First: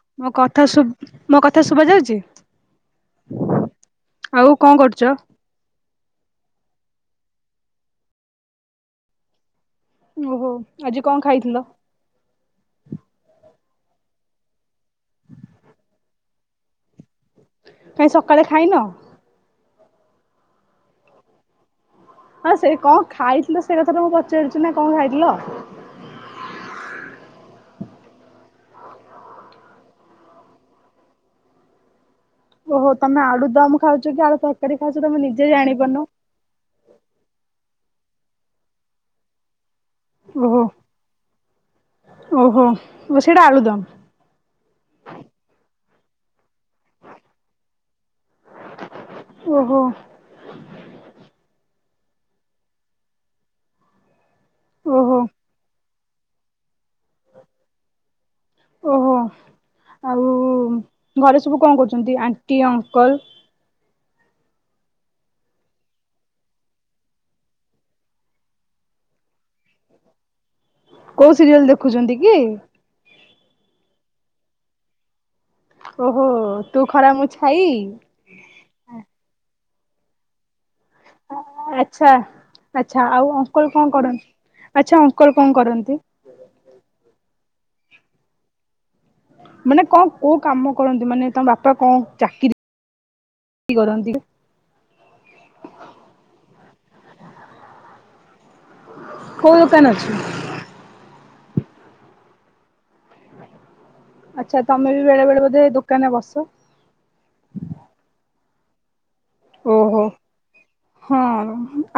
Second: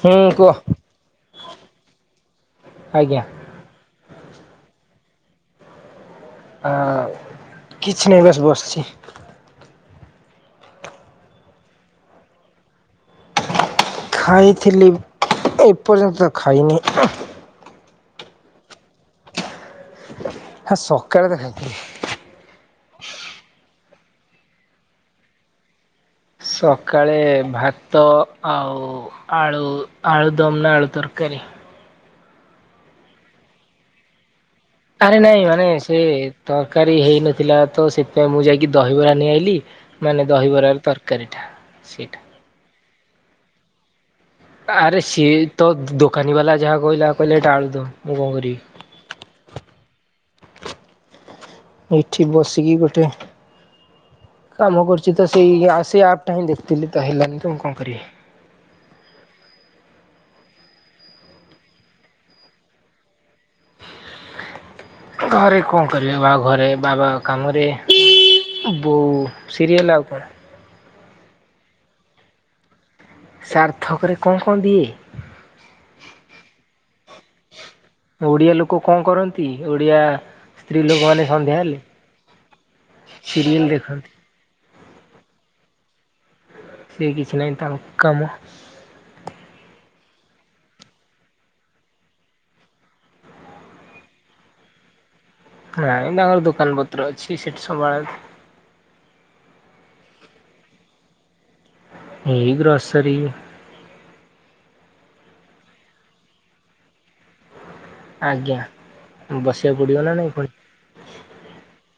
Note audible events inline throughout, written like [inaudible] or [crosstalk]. ହୁଁ ମୋ କୁହ କଥା ଶୁଭୁ ମୋ କଥା ଶୁଭା ଯାଉଛି? ଆଜ୍ଞା। ଆଉ କଣ କରୁଛ? ଆଉ କିଛି ନାହିଁ ବାସ୍ ବସିଛି। ଓହୋ ଆଜି କଣ ଖାଇଥିଲ? ଖାଇଥିଲି ଏପର୍ଯ୍ୟନ୍ତ ତ ଖାଇନି। କାଇଁ ସକାଳେ ଖାଇନ? ହଁ ସକାଳେ ତ ଖାଇଥିଲି। ହଁ ସେ କଣ ଖାଇଥିଲ ସେ କଥା ଟା ମୁଁ ପଚାରିଛି ନା କଣ ଖାଇଥିଲ? ସକାଳେ ଭାତ ଆଉ ଆଳୁ ଆଳୁ ଦମ୍ ନା ଆଳୁ ତରକାରୀ। ଓହୋ ତମେ ଆଳୁ ଦମ ଖାଉଚ କି ଆଳୁ ତର ଆରେ ନାଇଁ ମାନେ ସେ ତରକାରୀ ହେଇନଥିଲା ତ ସେଥିପାଇଁ ମୁଁ ଯାଇକି ଦହିବରା ନେଇଆଇଲିି। ମାନେ ଓହୋ ଦହିବରାର ତରକାରୀଟା ସେଇଟା। ଓହୋ ଓ ସେଟା ଆଳୁ ଦମ୍। ଆରେ ସିଏ ତ ଦୋ-ଦୋକାନୀ ବାଲା ଯାହା କୋଇଲା କୋଇଲେ ଏଟା ଆଳୁ ଦମ୍ ମୁଁ କଣ ଓହୋ କରିବି। ଏଇଠି ବସିକି ଗୋଟେ କାମ କରୁଚି ଓହୋ ତ ସେଇ ଆଉ ସେଇ ଆପଟା ହିଁ ଦେଖୁଥୁଲି ତ ହେଲାନି ତ ମୁଁ କଣ କରିବି? ଓହୋ ଆଉ ଘରେ ସବୁ କଣ କରୁଚନ୍ତି ଆଣ୍ଟି ଅଙ୍କଲ? ଘରେ କଣ କରିବେ ବା ଘରେ ବାବା କାମରେ ବୋଉ ସିରିଏଲ ଆଉ କଣ। କୋଉ ସିରିଏଲ ଦେଖୁଚନ୍ତି କି? ସାର୍ଥକରେ କଣ କଣ ଦିଏ? ଓହୋ ତୁ ଖରା ମୁଁ ଛାଇ? ଓଡିଆ ଲୋକ କଣ କରନ୍ତି ଓଡିଆ ସ୍ତ୍ରୀ ଲୋକମାନେ ଆ-ଆ-ଆଛା ଆଛା ଆଉ ସିରିଏଲ ଅଙ୍କଲ କଣ ଦେଖନ୍ତି। କରନ୍ ଆଛା ଅଙ୍କଲ କଣ କରନ୍ତି? ସିଏ କିଛି ନାଇଁ ତାଙ୍କ କାମ। ମାନେ କଣ କୋଉ କାମ କରନ୍ତି ମାନେ ତମ ବାପା କଣ ଚାକିରି-ଇ କରନ୍ତି? ନାଇଁ ତାଙ୍କର ଦୋକାନ ପତ୍ର ଅଛି ସେଠି ସବୁବେଳେ କୋଉ ଦୋକାନ ଅଛି? ଏଇ ଗ୍ରୋସରୀ। ଆଛା ତମେ ବି ବେଳେବେଳେ ବୋଧେ ଦୋକାନରେ ବସ? ଆଜ୍ଞା ବସିବାକୁ ଓହୋ ପଡ଼ିବ ନା ନାଇଁ ପୁଣି। ହଁ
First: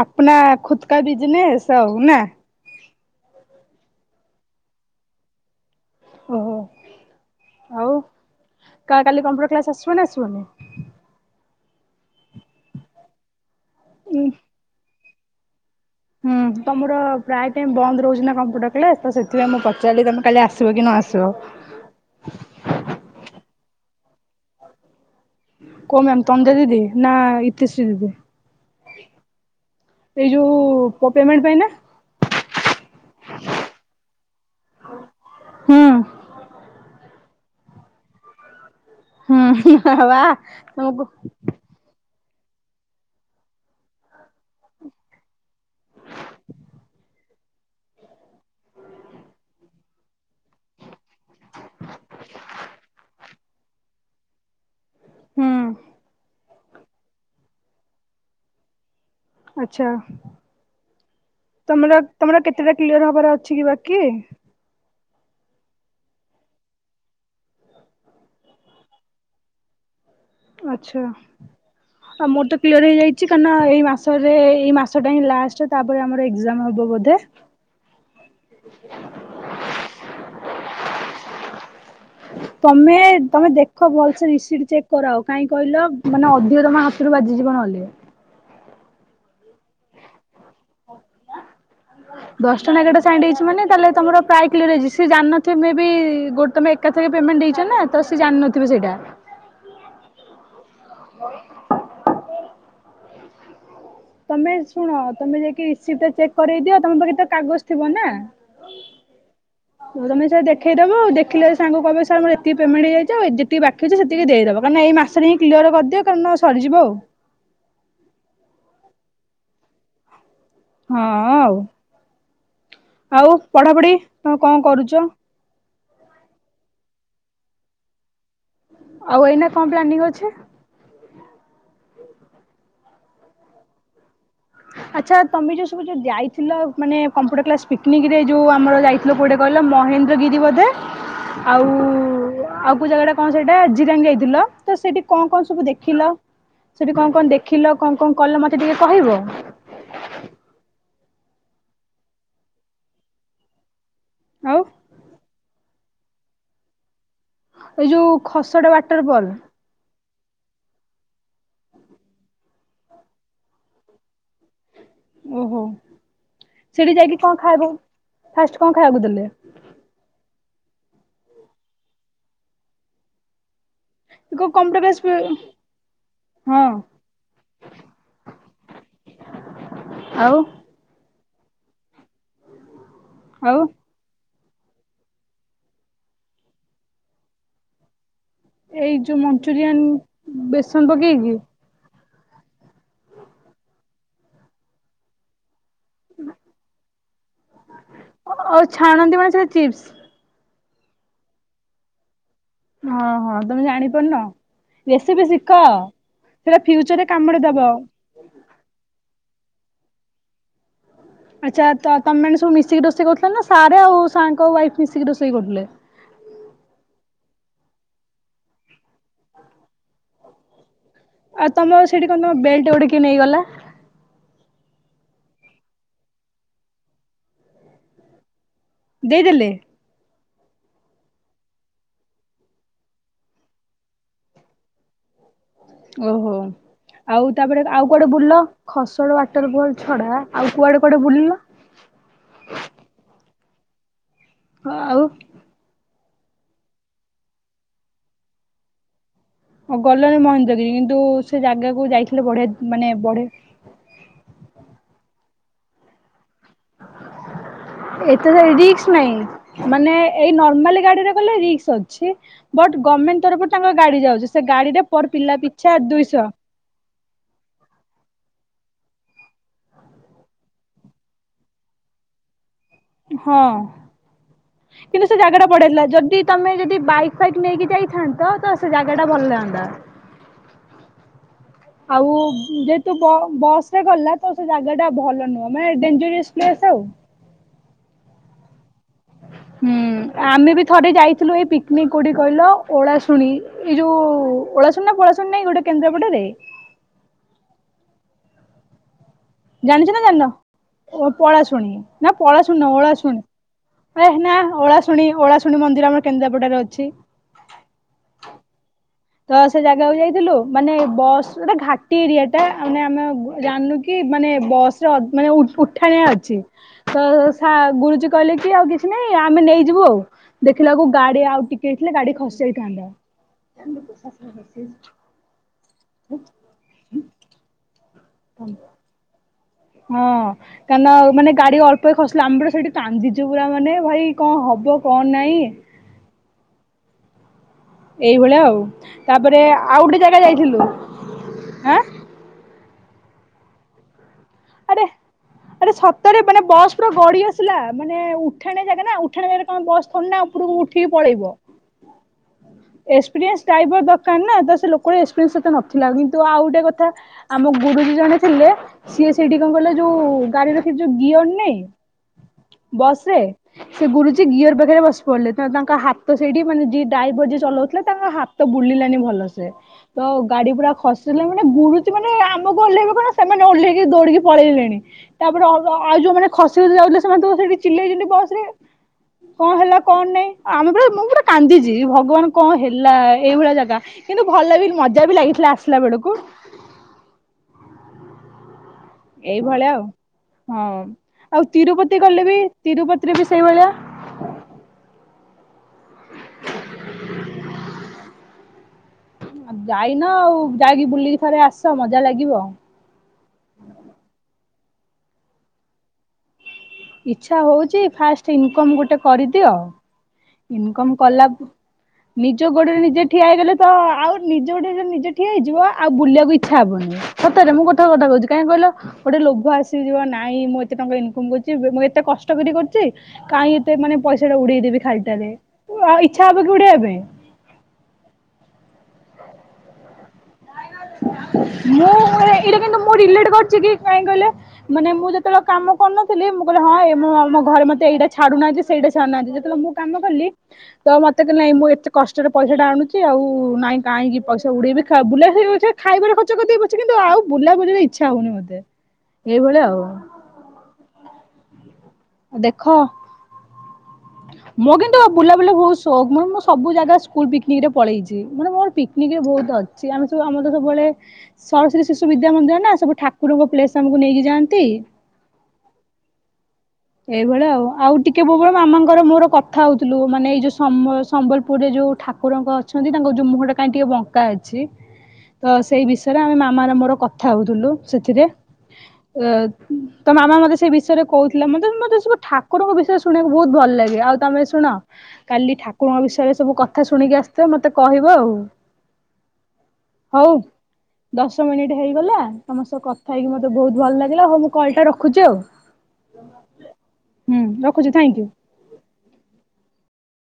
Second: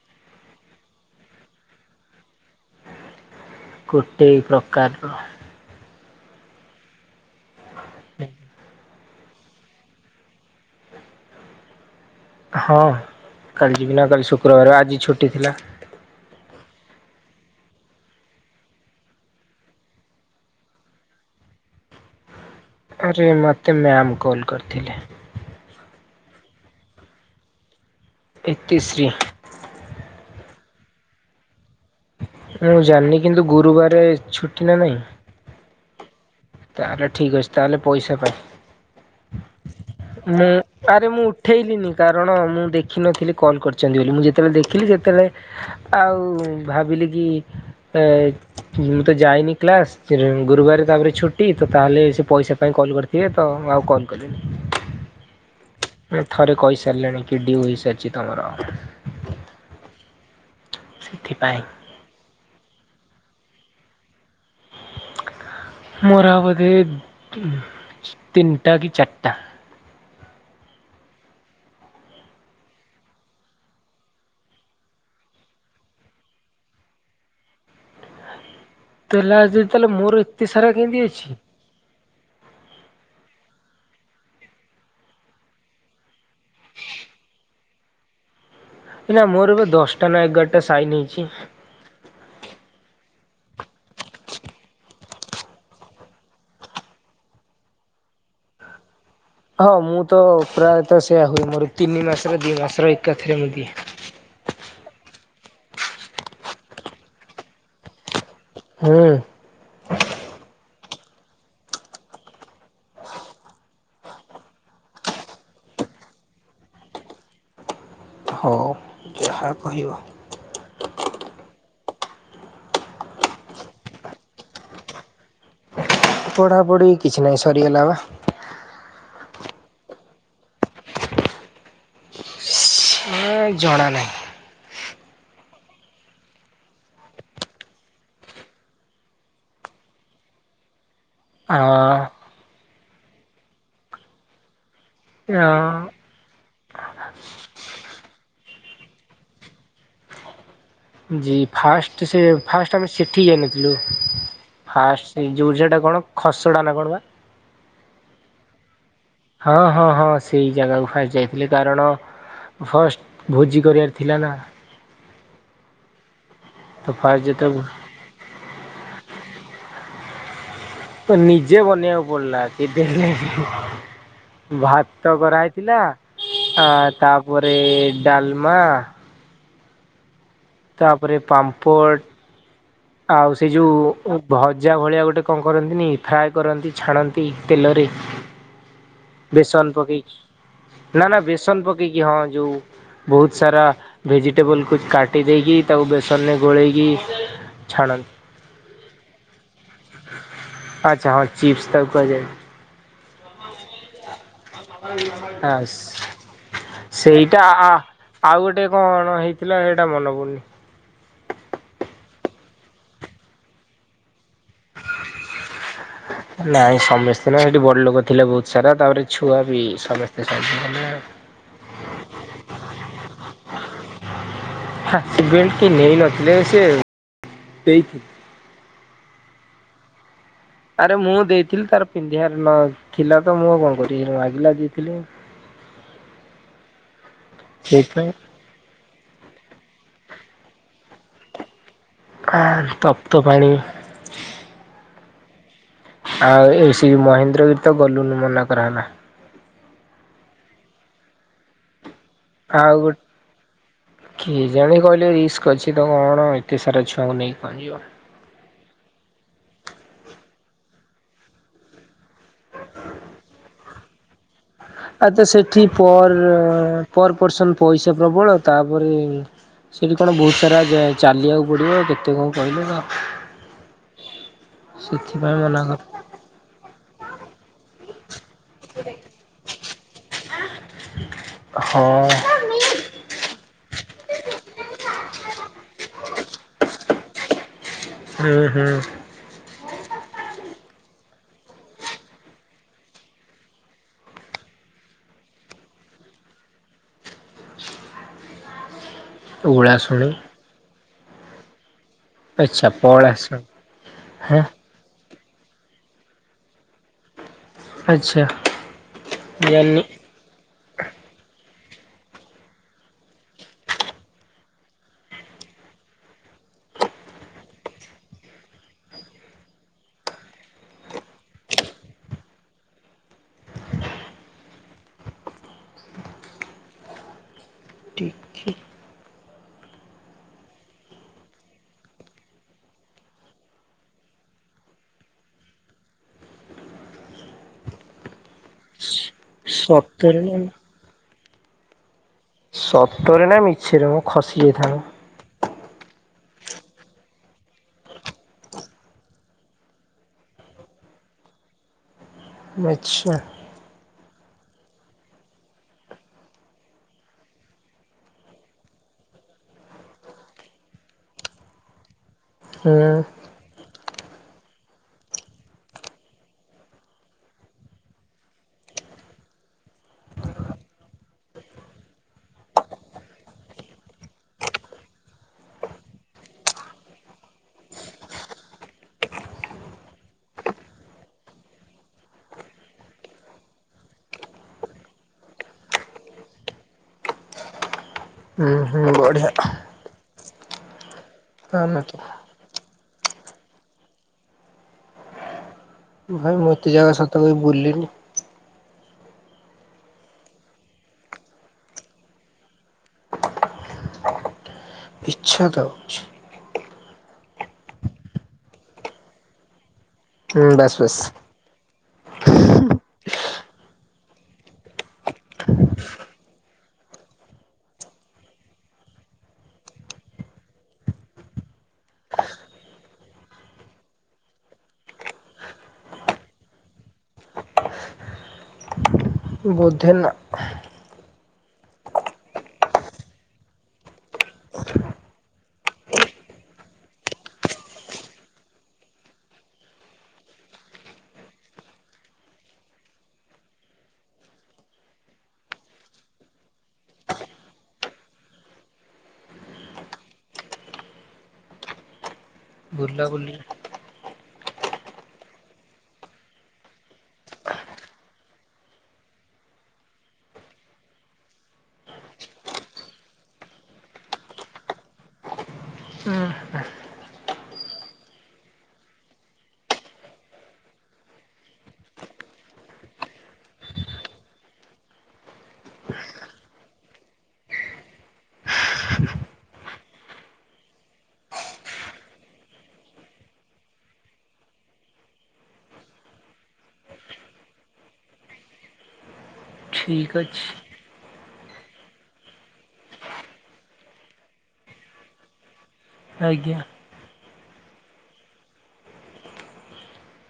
ଆପନା ଖୁଦ୍ କା ବିଜନେସ୍ ଆଉ ନା? ଗୋଟେ ପ୍ରକାରର। ଓହୋ। ହୁଁ। କା କାଲି କମ୍ପୁଟର କ୍ଲାସ୍ ଆସିବ ନା ଆସିବନି। ହଁ କାଲି ଯିବିନା କାଲି ଶୁକ୍ରବାରେ ଆଜି ଛୁଟି ଥିଲା। ହୁଁ ତମର ପ୍ରାୟେ ଟାଇମ୍ ବନ୍ଦ ରହୁଚି ନା କମ୍ପ୍ୟୁଟର କ୍ଲାସ୍ ତ ସେଥିପାଇଁ ମୁଁ ପଚାରଲି ତମେ କାଲି ଆସିବ କି ନ ଆସିବ। ଆରେ ମତେ ମ୍ୟାାମ୍ କଲ କରିଥିଲେ। କୋଉ ମ୍ୟାମ୍ ତନ୍ଦା ଦଦି ନାଁ ଇତିଶ୍ରୀ ଦିଦି? ଇତିଶ୍ରୀ। ଏଇ ଯୋଉ ପୋ-ପେମଣ୍ଟ ପାଇଁ ନା? ମୁଁ ଜାଣନି କିନ୍ତୁ ଗୁରୁବାର ଛୁଟି ନା ନାଇଁ? ହୁଁ। ତାହେଲେ ଠିକ୍ ଅଛି ତାହେଲେ ପଇସା ପାଇଁ। ହୁଁ ହୁଁ ହଁ ହଁ। ମୁଁ ଆରେ ମୁଁ ଉଠେଇଲିିନି। କାରଣ ମୁଁ ଦେଖିନଥିଲି କଲ୍ କରିଚନ୍ତି ବୋଲି ମୁଁ ଯେତଳେ ଦେଖିଲି ସେତଳେ ଆଉ ଭାବିଲି କି ଏ ମୁଁ ତ ଯାଇନି କ୍ଲାସ ସେରୁ ଗୁରୁବାରେ ତାପରେ ଛୁଟି ତ ତାହେଲେ ସେ ପଇସା ପାଇଁ କଲ୍ କରି ଥିବେ ତ ମୁଁ ଆଉ କଲ୍ କଲିିନି। ହୁଁ। ଉଁ ଥରେ କହି ସାରଲେଣି କି ଡିଉ ହୋଇସାରଚି ତମର। ଆଛା। ସେଥିପାଇଁ। ତମର ତମର କେତେଟା କ୍ଲିୟର ହବାର ଅଛି କି ବାକି? ମୋର ଆଉ ବୋଧେ ତିନଟା କି ଚାରିଟା ଆଚ୍ଛା ଆଉ ମୋର ତ କ୍ଲିୟର ହେଇଯାଇଛି କାଇଁକିନା ଏଇସରେ ଏଇ ମାସରେ ଏଇ ମାସଟାହିଁ ଲାଷ୍ଟ ତାପରେ ଆମର ଏକ୍ଜାମ ହେବ ବୋଧେ ତୋର ଲାଷ୍ଟ୍ ଜଦି ତାହାଲେ ମୋର ଏତେ ସାରା କେମିତି ଅଛି ତମେ ତମେ ଦେଖ ଭଲସେ ରିସିବ୍ ଚେକ୍ କରାଅ କାହିଁକି କହିଲ ମାନେ ଅଧିକ ତମ ହାତ ହାତରୁ ବାଜିଯିବ ନହେଲେ ଏନା ମୋର ଏବେ ଦଶଟା ନା ଏଗାରଟା ସାଇନ ହେଇଛି ହ ଦଶଟଙ୍କା ଏଗାରଟା ସାଇଁଣ୍ଡ ହେଇଛି ମାନେ ତମର ପ୍ରାୟ କ୍ଲିଅରହେଇଛି ସିଏ ଜାଣିନଥିବ ମେବି ଗୋଟେ ଏକାଥରେ ପେମେଣ୍ଟ ଦେଇଛନ୍ତି ନାଁ ତ ସେ ଜାଣିନଥିବେ ସେଇଟା ହଁ ମୁଁ ତ ପ୍ରାୟତଃ ସେଇୟା ହୁଏ ମୋର ତିନି ମାସରେ ଦିଇ ମାସର ଏକାଥରେ ମୁଁ ଦିଏ ତମେ ଶୁଣ ତମେ ଯାଇକି ରିସିପ୍ ଟା ଚେକ୍ କରେଇଦିଅ ତମ ପାଖେ ତ କାଗଜ ଥିବ ନା ହୁଁ ହ ହଉ ତମେ ସେୟା ଦେଖେଇଦବ ଦେଖିଲେ ସାର୍ ଙ୍କୁ କହିବ ସାର୍ ମୋର ଏତିକି ପେମଣ୍ଟ ହେଇଯାଇଛି ଆଉଯେତିକି ବାକି ଅଛି ସେତିକି ଦେଇଦବ କାଇଁ କିନା ଏଇ ମାସ ସେଠି କ୍ଲିଅର କରିଦିଅ କାରଣ ସରିଯିବ ଆଉ ହଉ ଯାହା କହିବ ହଁ ଆଉ ଆଉ ପଢାପଢି ତମେ କଣ କରୁଛ ପଢା ପଢି କିଛି ନହିଁ ସରିଗଲା ବା ଆଉ ଏଇନା କଣ ପ୍ଲାନିଂ ଅଛି ହ ଜଣା ନାହିଁ ଆଚ୍ଛା ତମେ ଯୋଉ ସବୁ ଯୋଉ ଯାଇଥିଲ ମାନେ କମ୍ପୁଟର କ୍ଲାସ ପିକନିକ ରେ ଯୋଉ ଆମର ଯାଇଥିଲ କୋଉଠିକି କହିଲ ମହେନ୍ଦ୍ରଗିରି ବୋଧେ ଅ ଆଉ ଆଉ କୋଉ ଜାଗାଟା କଣ ସେଇଟା ଜିରାଙ୍ଗ୍ ଯାଇଥିଲ ତ ସେଇଠି କଣ ଅ କଣ ସବୁ ଦେଖିଲ ସେଠି କଣ କଣ ଦେଖିଲ କଣ କଣ କଲ ମତେ ଟିକେ କହିବ ଜି ଫାଷ୍ଟ ସେ ଫାଷ୍ଟ ଆମେ ସେଠିକି ଯାଇନଥଲୁ ଆଉ ହା ସେ ଯୁଝ ଟା କଣ ଖସ ଟା ନା କଣ ବା ଏଇ ଯୋଉ ଖସଡା ୱାଟର ଫଲ୍ ହଁ ହଁ ହଁ ସେଇ ଜାଗାକୁ ଫାଷ୍ଟ ଯାଇଥିଲି କାରଣ ଫାଷ୍ଟ ଭୋଜି କରିବାର ଥିଲା ନା ଓହୋ ତ ସେଠି ଯାଇକି ଫାଷ୍ଟ କଣ ଯେତେବେଳେ ଖାଇବ ଫାଷ୍ଟ କଣ ଖାଇବାକୁ ଦେଲେ ତ ନିଜେ ବନେଇବାକୁ ପଡିଲା କେବେ ହେଲେ କୋଉ କମ୍ ପ୍ର ଭାତ ଗରା ହେଇଥିଲା ଆ ହଁ ତାପରେ ଡାଲମା ଆଉ ତାପରେ ପାମ୍ପଟ ଆଉ ସେ ଯେଉଁ ଭଜା ଭଳିଆ ଗୋଟେ କଣ କରନ୍ତିନି ଫ୍ରାଏ କରନ୍ତି ଛାଣନ୍ତି ତେଲରେ ଏଇ ଯୋଉ ବେସନ ମଞ୍ଚୁରିଆନ ବେସନ ପକେଇକି ନା ନା ପକେଇକି ବେସନ ପକେଇକି ହଁ ଯୋଉ ବହୁତ ସାରା ଭେଜିଟେବଲକୁ କାଟି ଦେଇେଇକି ତାକୁ ବେସନରେ ଗୋଳେଇକି ଛାଣନ୍ତି ଆଉ ଛାଣନ୍ତି ମାନେ ସେ ଚିପ୍ସ ଆଚ୍ଛା ହଁ ଚିପ୍ସ ତ କ ଯା ହଁ ହଁ ତମେ ଜାଣି ପାରୁନ ରେସିପି ଆ ଶିଖ ସେଟା ଫ୍ୟଚରରେ ସେଇଟା କାମୁଡି ଦବ ଆଉ ଗୋଟେ କ ଣ ହେଇଥିଲା ସେଇଟା ମନେ ପଡ଼ୁନି ଆଚ୍ଛା ତମେ ମେ ସବୁ ମିଶିକି ରୋଷେଇ କରୁଥିଲେ ନା ସ ଆଉ ସାଙ୍କ ୱାଇଫ୍ ମିଶିକି ରୋଷେଇ କରୁଥିଲେ ହ ନାଇଁ ସମସ୍ତେ ନ ସେଠି ବଡ ଲୋକ ଥିଲେ ବହୁତ ସାରା ତାପରେ ଛୁଆ ବି ସମସ୍ତେ ଆଉ ତମର ସେଠି କଣ ତମ ବଲଟ ଗୋଟେ କିଏ ନେଇଗଲା ସେଣ୍ଟ କି ନେଇନଥିଲେ ସେ ଦେଇଥିଲେ ଦେଇଦେଲେ ଆରେ ମୁଁ ଦେଇଥିଲି ତାର ପିନ୍ଧିବାର ନ ଥିଲା ତ ମୁଁ କଣ କର ମାଗିଲା ଦେଇଥିଲି ଓହୋ ଆଉ ତାପରେ ଆଉ କୋଆଡେ ସେଇଥିପାଇଁ ବୁଲ? ଖସଡ଼ ୱାଟର ବଲ୍ ଛଡ଼ା ଆଉ କୁଆଡେ କୁଆଡେ ବୁଲିଲ? କ ତପ୍ତ ପାଣି। ହଁ ଆଉ। ଆଉ ସେ ମହେନ୍ଦ୍ରବୀର ତ ଗଲୁନୁ ମନା କରାଗଲା। ଓ ଗଲ ମହେନ୍ଦଗିରି କିନ୍ତୁ ସେ ଜାଗାକୁ ଯାଇଥିଲେ ବଢି ମାନେ ବଢି କିଏ ଜାଣ କହିଲେ ରିସ୍କ ଅଛି ତ କ ଣ ଏତେ ସାରା ଛୁଆଙ୍କୁ ନେଇକି ପହଞ୍ଚଯିବ। ଏତେ ରିକ୍ସ ନାଇଁ ମାନେ ଏଇ ନର୍ମାଲ ଗାଡିରେ ଗଲେ ରିକ୍ସ ଅଛି। ବଟ୍ ଗଭର୍ଣ୍ଣମେଣ୍ଟ ତରଫରୁ ତାଙ୍କ ଗାଡି ଯାଉଛି। ସେ ଗାଡିରେ ପର ଆଚଛା ପିଲା ସେଠି ପିଛା ଦୁଇଶହ ପର ପର ପର୍ସନ୍ ପଇସା ପ୍ରବଳ ତାପରେ ସେଇଠି କଣ ବହୁତ ସାରା ଚାଲିବାକୁ ପଡ଼ିବ କେତେ କଣ କହିଲେ ଆ ହଁ କିନ୍ତୁ ସେ ସେଥିପାଇଁ ଜାଗା ଟା ମନା କର ପଡେଇଲା ଯଦି ତମେ ଯଦି ବାଇକ୍ ଫାଇକ୍ ନେଇକି ଯାଇଥାନ୍ତ ତ ସେ ଜାଗା ଟା ଭଲ ଲାଗନ୍ତା। ହ। ଆଉ ଯେହେତୁ ବସରେ ଗଲା ତ ସେ ଜାଗା ଟା ଭଲ ନୁହଁ ମାନେ ଡେଞ୍ଜରିୟସ୍ ସ୍ପେସ୍ ଆଉ। [unintelligible] ହୁଁ ଆମେ ବି ଥରେ ଯାଇଥିଲୁ ଏଇ ପିକନିକ୍ କୋଠି କହିଲ ଓଳା ଶୁଣି। ଏଇ ଯୋଉ ଓଳାସୁଣୀ ନା ଫୋଲାସୁଣୀ ନାଇଁ ଗୋଟେ କେନ୍ଦ୍ରାପଡ଼ା ରେ? ଜାଣିଛ ନା ଉଳାଶୁଣି ଜାଣିନ ପଳାଶୁଣି? ନା ପଳାଶୁଣୀ ଆଚ୍ଛା ନୁହଁ ଓଳାଶୁଣୀ ପଳାଶୁଣି ହେ ହଁ ନ ଓଳାଶୁଣୀ। ଶୁଣି ଓଳାଶୁଣି ମନ୍ଦିର ଆମ କେନ୍ଦ୍ରାପଡ଼ାରେ ଅଛି। ଆଚ୍ଛା। ତ ସେ ଜାଣିନି ଜାଗାକୁ ଯାଇଥିଲୁ। ମାନେ ବସ୍ ଗଟେ ଘାଟି ଏରିଆ ଟା ମାନେ ଆମେ ଜାଣିଲୁ କି ମାନେ ବସ୍ ମାନେ ଉଠାଣିଆ ଅଛି। ତ ଗୁରୁଜୀ କହିଲେ କି ଆଉ କିଛି ନାହିଁ ଆମେ ନେଇଯିବୁ ଆଉ। ଦେଖିଲା ଆକୁ ଗାଡି ଆଉ ଟିକେ ହେଇ ଥିଲେ ଗାଡି ଖସି ଯାଇଥାନ୍ତା। [unintelligible] ଟିକେ [unintelligible] ହଁ। କାହିଁ ନା ମାନେ ଗାଡି ଅଳ୍ପ ଖସିଲା ଆମ୍ବଡ ସେଠି କାନ୍ଦିଛୁ ପୁରା ମାନେ ଭାଇ କଣ ହବ କଣ ନାଇଁ। ଏଇଭଳିଆ ଆଉ ତାପରେ ଆଉ ଗୋଟେ ସତରେ ଜାଗା ନା ଯାଇଥିଲୁ ଆଁ ସତରେ ନା ମିଛର ମୁ ଖସି ଯଥାଉ ଆରେ ଆରେ ସତରେ ମାନେ ବସ ପୁରା ଗଡି ଆସିଲା ମାନେ ଉଠାଣ ଜାଗା ନା ଉଠାଣ ଜାଗାରେ କଣ ବସ ଥ ନା ଉପରକୁ ଉଠିକି ପଳେଇବ। ଆଚ୍ଛା ଏକ୍ସପିରିଏନ୍ସ ଡ୍ରାଇଭର ଦରକାର ନା ତ ସେ ଲୋକର ଏକ୍ସପିରିଏନ୍ସତେ ନଥିଲା କିନ୍ତୁ ଆଉ ଗୋଟେ କଥା ଆମ ଗୁରୁଜୀ ଜଣେ ଥିଲେ ସିଏ ସେଇଠି କଣ କିଲେ ଯୋଉ ଗାଡି ରଖ ଯୋଉ ଗିଅର ନାଇଁ ହୁଁ ବସେ। ସେ ଗୁରୁଜ ଗିଅର ପାଖରେ ବସି ପଡିଲେ ତ ତାଙ୍କ ହାତ ସେଠି ମାନେ ଯିଏ ଡ୍ରାଇଭର ଚଲାଉଥିଲେ ତାଙ୍କ ହାତ ବୁଲିଲାନି ଭଲ ସେ। ତ ଗାଡି ପୁରା ଖସିଲାଣି ମାନେ ଗୁରୁଜୀ ମାନେ ଆମକୁ ଓଲେହିବେ କଣ ସେମାନେ ଓହ୍ଲେଇକି ଦୌଡିକି ପଳେଇଲେଣି। ତାପରେ ଆଉ ଯୋଉମାନେ ଖସି ଖ ଯାଉଥିଲେ ସେମାନେ ତ ସେଠି ଚିଲେଇଛନ୍ତି ବସ ରେ କଣ ହେଲା କଣ ନାଇଁ ଆମେ ପ ମୁଁ ପୋଟେ କାନ୍ଦିଛି ଭଗବାନ କଣ ହେଲା ଏଇଭଳିଆ ଜାଗା କିନ୍ତୁ ଭଲ ବି ମଜା ବି ଲାଗିଥିଲା ଆସିଲା ବେଳକୁ। ହୁଁ ହୁଁ। ବଢିଆ ଏଇଭଳିଆ ଆଉ ହଁ ଆଉ ତିରୁପତି ଗଲେ ବି ତିରୁପତିରେ ବି ସେଇଭଳିଆ। ଭାଇ ମୋତେ ଜାଗା ସତକ ବୁଲିନି। ଯାଇନ ଆଉ ଯାଇକି ବୁଲିକି ଥରେ ଆସ ମଜା ଲାଗିବ। ଇଚ୍ଛା ତ ଅଛି। ଇଚ୍ଛା ହଉଛି ଫାଷ୍ଟ ଇନକମ ଗୋଟେ କରିଦିଅ ହୁଁ ବାସ୍ ଇନକମ ବାସ୍ କଲା ନିଜ ଗୋଡରେ ନିଜେ ଠିଆ ହେଇଗଲେ ତ ଆଉ ନିଜ ଗୋଡରେ ନିଜେ ଠିଆ ହେଇଯିବ ଆଉ ବୁଲିବାକୁ ଇଛା ହବନି। ସତ ମୁ ଗୋଟେ କଥା କହୁଚି କାହିଁ କହିଲ ଗୋଟେ ଲୋଭ ଆସି ଯିବ ନାଇଁ ମୁଁ ଏତେ ଟଙ୍କା ଇନକମ୍ କରୁଚି ମୁଁ ଏତେ କଷ୍ଟ କରି କରୁଚି କାଇଁ ଏତେ ମାନେ ପଇସା ଟା ଉଡେଇଦେବି ଖାଲିଟାରେ ଆଉ ଇଚ୍ଛା ହବ କି ଉଡେଇବା ପାଇଁ। ବୋଧେ ନା। ମୁଁ ଏଇଟା କିନ୍ତୁ ମୁଁ ରିଲେଟ କରଛି କି କାଇଁ କହିଲେ ମାନେ ମୁଁ ଯେତେବେଳେ କାମ କରୁନଥିଲି ମୁଁ କିହିଲି ହଁ ଏମ ଆମ ଘରେ ମତେ ଏଇଟା ଛାୁଡୁ ନହାନ୍ତି ସେଇଟା ଛାୁଡୁ ନାହାନ୍ତି ଯେତେବେଳେ ମୁଁ କାମ କଲି ତ ମତେ କି ନାଇଁ ମୁଁ ଏତେ କଷ୍ଟରେ ପଇସା ଟା ଆଣୁଚି ଆଉ ନାଇଁ କାହିଁକି ପଇସା ଉଡେଇବି। ଖା ବୁଲା ଖାଇବାର ଖର୍ଚ କରିଦେବି ପଛେ କିନ୍ତୁ ଆଉ ବୁଲା ବୁଲିରେ ଇଛା ହଉନି ମତେ। ଏଇଭଳିଆ ଆଉ। ବୁଲା ବୁଲିରେ ମୁଁ କିନ୍ତୁ ବୁଲାବୁଲି ବୋହୁତ ଶୋକ ମାନେ ମୁଁ ସବୁ ଜାଗା ସ୍କୁଲ ପିକନିକ ରେ ପଳେଇଛି ମାନେ ମୋର ପିକନିକରେ ବହୁତ୍ ଅଧି ସିଏ ଆମେ ସବୁ ଆମର ତ ସବୁବେଳେ ସରସ୍ଵତୀ ଶିଶୁ ବିଦ୍ୟା ମନ୍ଦିର ନା ସବୁ ଠାକୁରଙ୍କ ପ୍ଲେସ୍ ଆମକୁ ନେଇକି ଯାଆନ୍ତି। ହୁଁ। ଏଇଭଳିଆ ଆଉ ଆଉ ଟିକେ ପୁର୍ବରୁ ମାମାଙ୍କର ମୋର କଥା ହଉଥିଲୁ ମାନେ ଏଇ ଯୋଉ ସମ୍ବଲ୍ ସମ୍ବଲପୁରରେ ଯୋଉ ଠା ଠାକୁରଙ୍କ ଅଛନ୍ତି ତାଙ୍କ ଯୋଉ ମୁହଁ ଟା କାଇଁ ଟିକେ ବଙ୍କା ଅଛି। ତ ସେଇ ବିଷୟରେ ଆମେ ମାମା ମୋର କଥା ହଉଥିଲୁ ସେଥିରେ ଅ ତ ମାମା ମତେ ସେଇ ବିଷୟରେ କହୁ ଥିଲା ମତେ ମତେ ସବୁ ଠାକୁରଙ୍କ ବିଷୟ ଶୁଣିବାକୁ ବୋହୁତ ଭଲ ଲାଗେ ଆଉ ତମେ ଶୁଣ କାଲି ଠାକୁରଙ୍କ ବିଷୟରେ ସବୁ କଥା ଶୁଣିକି ଆସିଥିବ ମତେ କହିବ ଆଉ। ଠିକ୍ ହଉ। ଅଛି ଦଶ ମିନିଟ୍ ହେଇଗଲା ତମ ସହ କଥା ହେଇକି ମତେ ବୋହୁତ ଭଲ ଲାଗିଲା ହଉ ମୁଁ କଲଟା ରଖୁଚି ଆଉ। ଆଜ୍ଞା। ହୁଁ ରଖୁଛି ଥାଙ୍କୟୁ।